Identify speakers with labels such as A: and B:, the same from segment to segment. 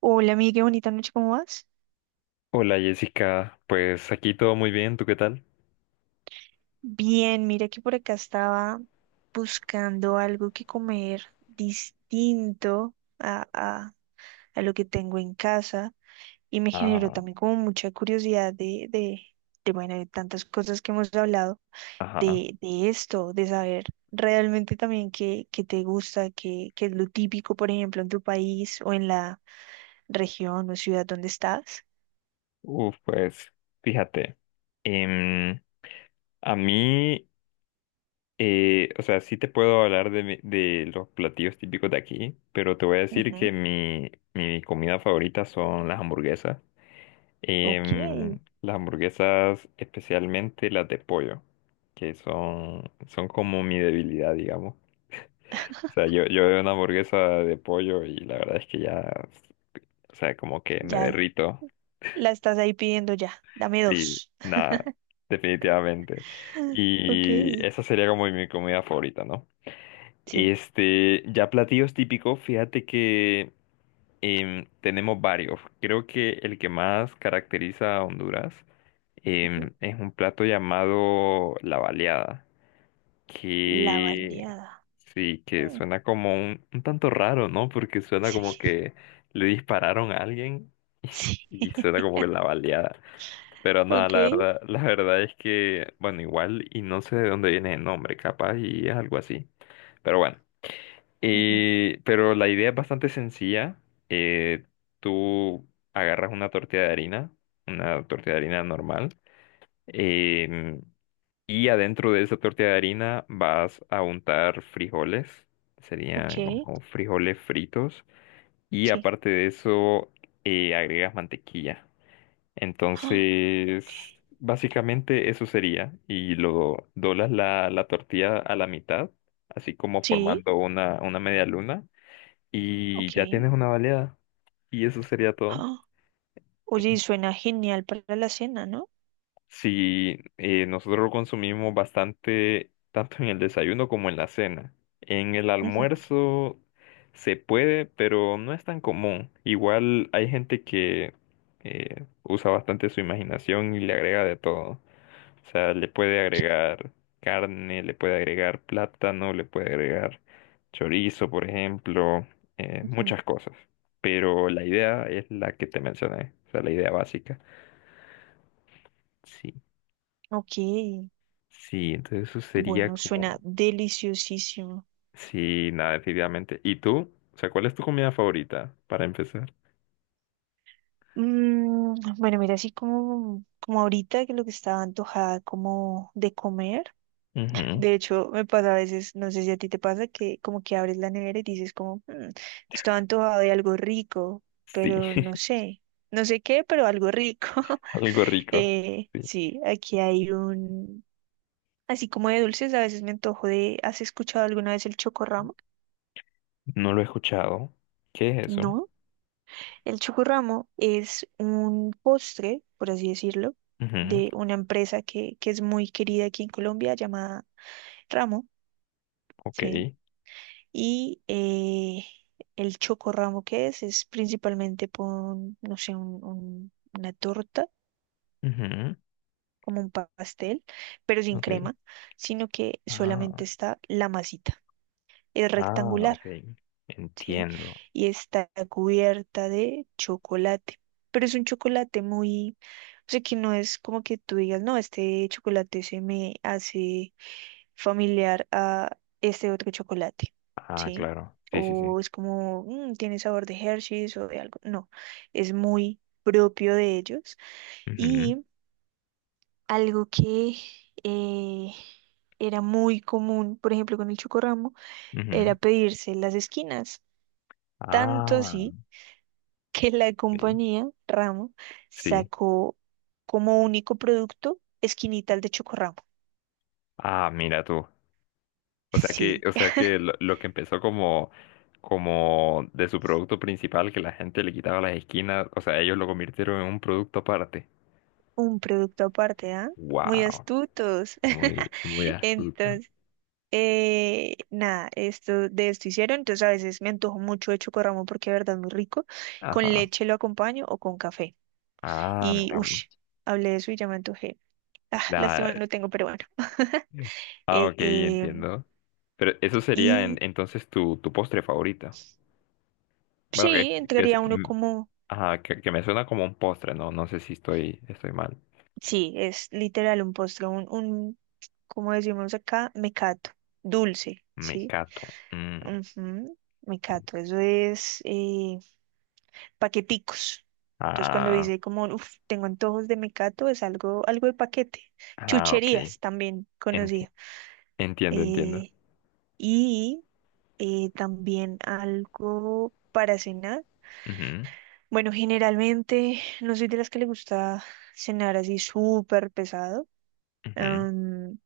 A: Hola, amiga, qué bonita noche, ¿cómo vas?
B: Hola Jessica, pues aquí todo muy bien, ¿tú qué tal?
A: Bien, mira que por acá estaba buscando algo que comer distinto a, a- a lo que tengo en casa, y me generó
B: Ah,
A: también como mucha curiosidad de bueno, de tantas cosas que hemos hablado,
B: ajá.
A: de esto, de saber realmente también qué, qué te gusta, qué, qué es lo típico, por ejemplo, en tu país o en la región o ciudad donde estás.
B: Uf, pues, fíjate. em, a mí, o sea, sí te puedo hablar de, de los platillos típicos de aquí, pero te voy a decir que
A: Ujú.
B: mi comida favorita son las hamburguesas.
A: Ok,
B: Las hamburguesas, especialmente las de pollo, que son, son como mi debilidad, digamos. O sea, yo veo una hamburguesa de pollo y la verdad es que ya, o sea, como que me
A: ya.
B: derrito.
A: La estás ahí pidiendo ya. Dame
B: Y
A: dos.
B: nada, definitivamente.
A: Ok.
B: Y esa sería como mi comida favorita, ¿no?
A: Sí.
B: Este, ya platillos típicos, fíjate que tenemos varios. Creo que el que más caracteriza a Honduras
A: Ujú.
B: es un plato llamado la baleada,
A: La
B: que
A: baleada.
B: sí, que
A: Mm.
B: suena como un tanto raro, ¿no? Porque suena como
A: Sí.
B: que le dispararon a alguien
A: Sí.
B: y suena como que la baleada. Pero nada,
A: Ok.
B: la verdad es que, bueno, igual, y no sé de dónde viene el nombre, capaz, y es algo así. Pero bueno,
A: Ujú.
B: pero la idea es bastante sencilla. Eh, Tú agarras una tortilla de harina, una tortilla de harina normal, em, y adentro de esa tortilla de harina vas a untar frijoles,
A: Ok.
B: serían como frijoles fritos, y
A: Sí.
B: aparte de eso, agregas mantequilla.
A: Ah, ok.
B: Entonces, básicamente eso sería. Y lo doblas la tortilla a la mitad, así como
A: Sí.
B: formando una media luna, y ya
A: Ok.
B: tienes una baleada. Y eso sería todo.
A: Ah. Oye, y suena genial para la cena, ¿no?
B: Si nosotros lo consumimos bastante, tanto en el desayuno como en la cena. En el
A: Ujú.
B: almuerzo se puede, pero no es tan común. Igual hay gente que usa bastante su imaginación y le agrega de todo. O sea, le puede agregar carne, le puede agregar plátano, le puede agregar chorizo, por ejemplo,
A: Ujú.
B: muchas cosas. Pero la idea es la que te mencioné, o sea, la idea básica. Sí,
A: Ok,
B: sí, entonces eso sería
A: bueno, suena
B: como...
A: deliciosísimo.
B: Sí, nada, definitivamente. ¿Y tú? O sea, ¿cuál es tu comida favorita para empezar?
A: Mm, bueno, mira, así como ahorita que lo que estaba antojada como de comer.
B: Ujú.
A: De hecho, me pasa a veces, no sé si a ti te pasa, que como que abres la nevera y dices como, "Mm, estaba antojado de algo rico,
B: Sí,
A: pero no sé, no sé qué, pero algo rico".
B: algo rico. Sí,
A: Sí, aquí hay un, así como de dulces, a veces me antojo de, ¿has escuchado alguna vez el chocorramo?
B: no lo he escuchado. ¿Qué es eso?
A: No, el chocorramo es un postre, por así decirlo,
B: Ujú.
A: de una empresa que es muy querida aquí en Colombia llamada Ramo,
B: Ok.
A: ¿sí? Y el chocorramo, que es principalmente pon, no sé, una torta,
B: Ujú.
A: como un pastel, pero sin
B: Ok.
A: crema, sino que solamente
B: Ah.
A: está la masita. Es
B: Ah,
A: rectangular,
B: ok.
A: ¿sí?
B: Entiendo.
A: Y está cubierta de chocolate. Pero es un chocolate muy, o sea, que no es como que tú digas, no, este chocolate se me hace familiar a este otro chocolate,
B: Ah,
A: ¿sí?
B: claro. Sí, sí, sí.
A: O es como, "Mm, tiene sabor de Hershey's o de algo". No, es muy propio de ellos.
B: Ujú,
A: Y algo que eh, era muy común, por ejemplo, con el Chocorramo, era
B: ujú.
A: pedirse las esquinas. Tanto
B: Ah,
A: así que la
B: sí.
A: compañía Ramo
B: Sí.
A: sacó como único producto esquinitas de Chocorramo.
B: Ah, mira tú.
A: Sí.
B: O sea que lo que empezó como, como de su producto principal, que la gente le quitaba las esquinas, o sea, ellos lo convirtieron en un producto aparte.
A: Un producto aparte, ¿ah? Muy
B: Wow.
A: astutos.
B: Muy, muy astuto.
A: Entonces, nada, esto, de esto hicieron. Entonces, a veces me antojo mucho de chocorramo porque de verdad es muy rico. Con
B: Ajá.
A: leche lo acompaño o con café.
B: Ah,
A: Y,
B: mira.
A: uff,
B: Vos.
A: hablé de eso y ya me antojé. Ah,
B: La...
A: lástima
B: Ah,
A: no tengo, pero bueno.
B: ah,
A: Eh,
B: ok,
A: eh,
B: entiendo. Pero eso sería
A: y
B: entonces tu postre favorito. Bueno,
A: sí,
B: que es,
A: entraría uno
B: mm,
A: como,
B: ajá, que me suena como un postre, ¿no? No sé si estoy, estoy mal.
A: sí, es literal un postre, como decimos acá, mecato, dulce, ¿sí?
B: Mecato. Mm.
A: Ujú. Mecato, eso es paqueticos. Entonces cuando
B: Ah,
A: dice como, uff, tengo antojos de mecato, es algo, algo de paquete.
B: ah, ok.
A: Chucherías también
B: Enti-
A: conocía.
B: Entiendo, entiendo.
A: Eh, y también algo para cenar.
B: Ujú,
A: Bueno, generalmente no soy de las que le gusta cenar así súper pesado,
B: ujú,
A: am,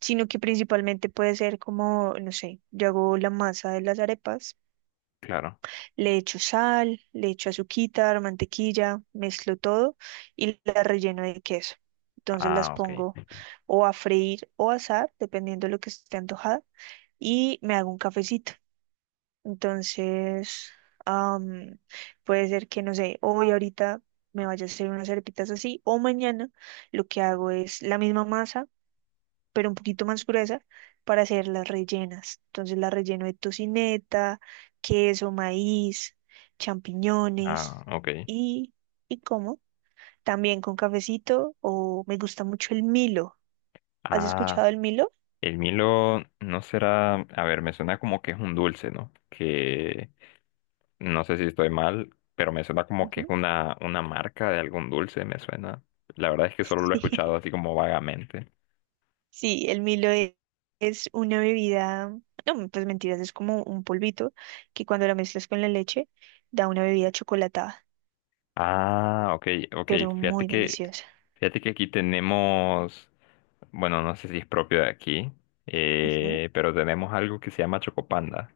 A: sino que principalmente puede ser como, no sé, yo hago la masa de las arepas.
B: claro.
A: Le echo sal, le echo azuquitar, mantequilla, mezclo todo y las relleno de queso. Entonces las
B: Ah, ok.
A: pongo o a freír o a asar, dependiendo de lo que esté antojada, y me hago un cafecito. Entonces, am, puede ser que, no sé, hoy ahorita me vaya a hacer unas arepitas así, o mañana lo que hago es la misma masa pero un poquito más gruesa, para hacer las rellenas. Entonces la relleno de tocineta, queso, maíz, champiñones
B: Ah, ok.
A: y, y como. También con cafecito, o me gusta mucho el Milo. ¿Has
B: Ah,
A: escuchado el Milo?
B: el Milo no será, a ver, me suena como que es un dulce, ¿no? Que no sé si estoy mal, pero me suena como que es
A: Ujú.
B: una marca de algún dulce, me suena. La verdad es que solo lo he
A: Sí.
B: escuchado así como vagamente.
A: Sí, el es una bebida, no, pues mentiras, es como un polvito que cuando la mezclas con la leche da una bebida chocolatada,
B: Ah, ok, ok.
A: pero
B: Fíjate
A: muy
B: que,
A: deliciosa.
B: fíjate que aquí tenemos, bueno, no sé si es propio de aquí,
A: Ujú.
B: pero tenemos algo que se llama Chocopanda,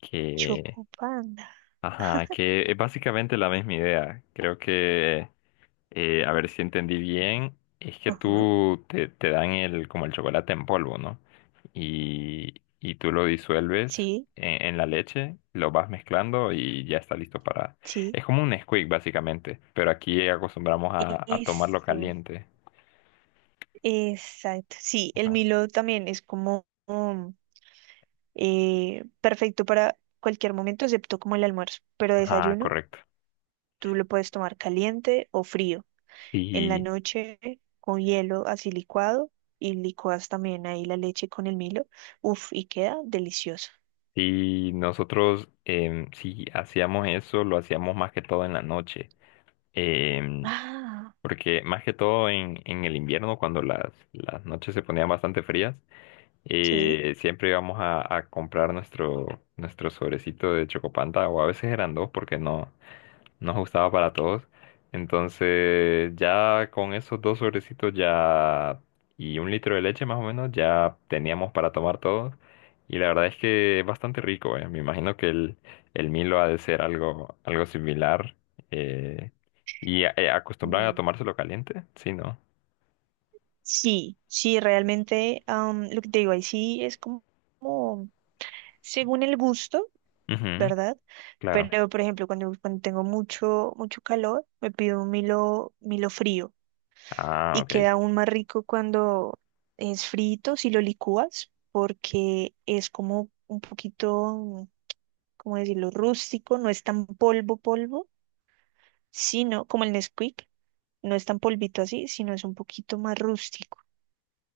B: que,
A: Chocopanda.
B: ajá, que es básicamente la misma idea. Creo que a ver si entendí bien, es que
A: Ajá.
B: tú te, te dan el, como el chocolate en polvo, ¿no? Y tú lo disuelves
A: Sí,
B: en la leche, lo vas mezclando y ya está listo para...
A: Sí,
B: Es como un Nesquik, básicamente, pero aquí acostumbramos a tomarlo
A: eso,
B: caliente.
A: exacto. Sí, el Milo también es como perfecto para cualquier momento, excepto como el almuerzo. Pero
B: Ah,
A: desayuno,
B: correcto.
A: tú lo puedes tomar caliente o frío. En la
B: Sí,
A: noche, con hielo así licuado, y licuas también ahí la leche con el Milo. Uf, y queda delicioso.
B: sí, nosotros sí hacíamos eso, lo hacíamos más que todo en la noche. Em,
A: Ah.
B: Porque más que todo en el invierno, cuando las noches se ponían bastante frías,
A: Sí,
B: y siempre íbamos a comprar nuestro, nuestro sobrecito de Chocopanta, o a veces eran dos porque no nos gustaba para todos. Entonces, ya con esos dos sobrecitos ya y un litro de leche más o menos, ya teníamos para tomar todos. Y la verdad es que es bastante rico, eh. Me imagino que el Milo ha de ser algo, algo similar. eh, y acostumbran a
A: mm,
B: tomárselo caliente, sí, ¿no?
A: sí, sí, realmente, lo que te digo ahí sí es como según el gusto.
B: Ujú,
A: ¿Verdad?
B: claro.
A: Pero, por ejemplo, cuando tengo mucho, mucho calor, me pido un Milo, Milo frío,
B: Ah,
A: y
B: ok.
A: queda aún más rico cuando es frito, si lo licúas, porque es como un poquito, ¿cómo decirlo?, rústico, no es tan polvo, polvo, sino como el Nesquik, no es tan polvito así, sino es un poquito más rústico.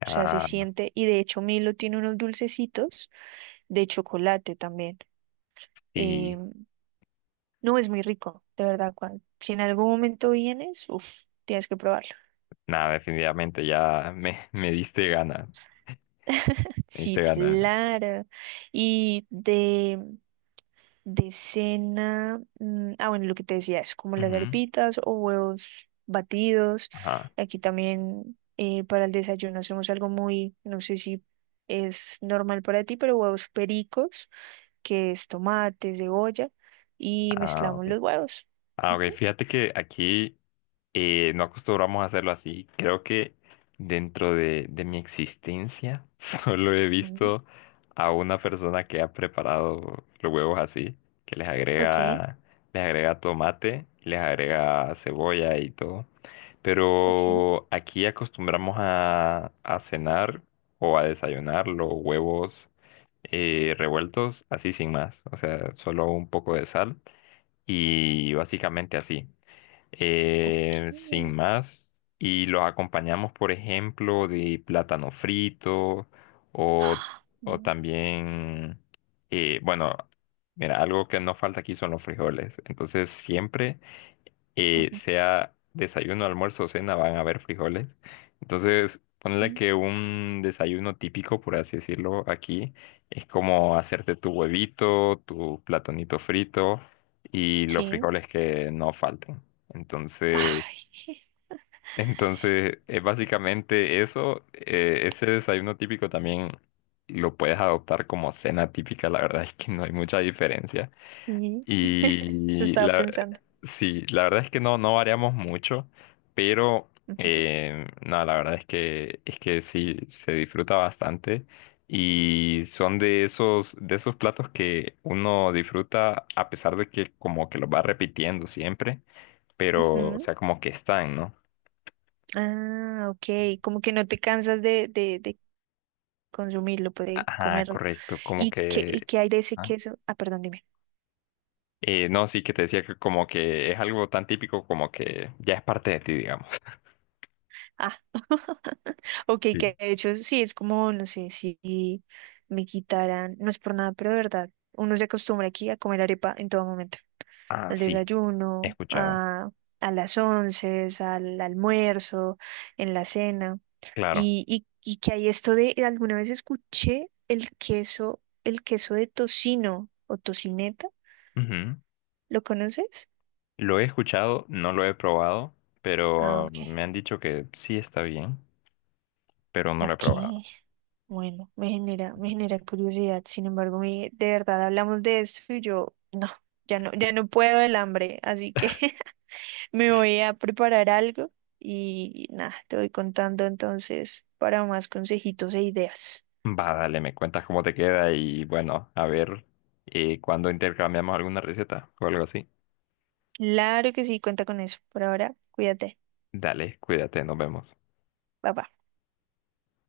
A: O sea, se
B: Ah,
A: siente, y de hecho Milo tiene unos dulcecitos de chocolate también.
B: sí.
A: em, No, es muy rico, de verdad, cuando, si en algún momento vienes, uff, tienes que probarlo.
B: Nada, definitivamente ya me diste gana. Me diste
A: Sí,
B: gana.
A: claro. Y de cena, mm, ah, bueno, lo que te decía es como las
B: Ujú.
A: arepitas o huevos batidos.
B: Ajá.
A: Aquí también para el desayuno hacemos algo muy, no sé si es normal para ti, pero huevos pericos, que es tomate, cebolla, y
B: Ah,
A: mezclamos
B: ok.
A: los huevos.
B: Ah, ok.
A: Ujú.
B: Fíjate que aquí. No acostumbramos a hacerlo así. Creo que dentro de mi existencia solo he
A: Mm.
B: visto a una persona que ha preparado los huevos así, que
A: Ok,
B: les agrega tomate, les agrega cebolla y todo.
A: ok,
B: Pero aquí acostumbramos a cenar o a desayunar los huevos revueltos así sin más. O sea, solo un poco de sal y básicamente así sin
A: ok.
B: más, y los acompañamos, por ejemplo, de plátano frito o, o
A: Mm,
B: también, bueno, mira, algo que no falta aquí son los frijoles. Entonces, siempre y
A: ujú,
B: sea desayuno, almuerzo o cena, van a haber frijoles. Entonces, ponle
A: ujú.
B: que un desayuno típico, por así decirlo, aquí es como hacerte tu huevito, tu platonito frito y los
A: Sí.
B: frijoles que no falten. Entonces,
A: Ay,
B: entonces es básicamente eso. Ese desayuno típico también lo puedes adoptar como cena típica. La verdad es que no hay mucha diferencia.
A: sí. Eso
B: Y
A: estaba
B: la,
A: pensando.
B: sí, la verdad es que no, no variamos mucho, pero
A: Ujú,
B: no, la verdad es que sí, se disfruta bastante. Y son de esos platos que uno disfruta a pesar de que como que los va repitiendo siempre, pero o
A: ujú.
B: sea, como que están, ¿no?
A: Ah, ok. Como que no te cansas de consumirlo, pues, de
B: Ajá,
A: comerlo.
B: correcto, como
A: Y
B: que...
A: qué hay de ese
B: ajá.
A: queso? Ah, perdón, dime.
B: No, sí, que te decía que como que es algo tan típico como que ya es parte de ti, digamos.
A: Ah. Ok, que de hecho sí, es como, no sé, si me quitaran, no es por nada, pero de verdad, uno se acostumbra aquí a comer arepa en todo momento.
B: Ah,
A: Al
B: sí, he
A: desayuno,
B: escuchado.
A: a las once, al almuerzo, en la cena.
B: Claro.
A: Y que hay esto de, alguna vez escuché el queso de tocino o tocineta,
B: Ujú.
A: ¿lo conoces?
B: Lo he escuchado, no lo he probado,
A: Ah,
B: pero
A: ok.
B: me han dicho que sí está bien, pero no lo he
A: Ok,
B: probado.
A: bueno, me genera curiosidad. Sin embargo, mi- de verdad hablamos de esto y yo no, ya no, ya no puedo el hambre, así que me voy a preparar algo y nada, te voy contando entonces para más consejitos e ideas.
B: Va, dale, me cuentas cómo te queda y bueno, a ver cuándo intercambiamos alguna receta o algo así.
A: Claro que sí, cuenta con eso. Por ahora, cuídate.
B: Dale, cuídate, nos vemos.
A: Bye bye.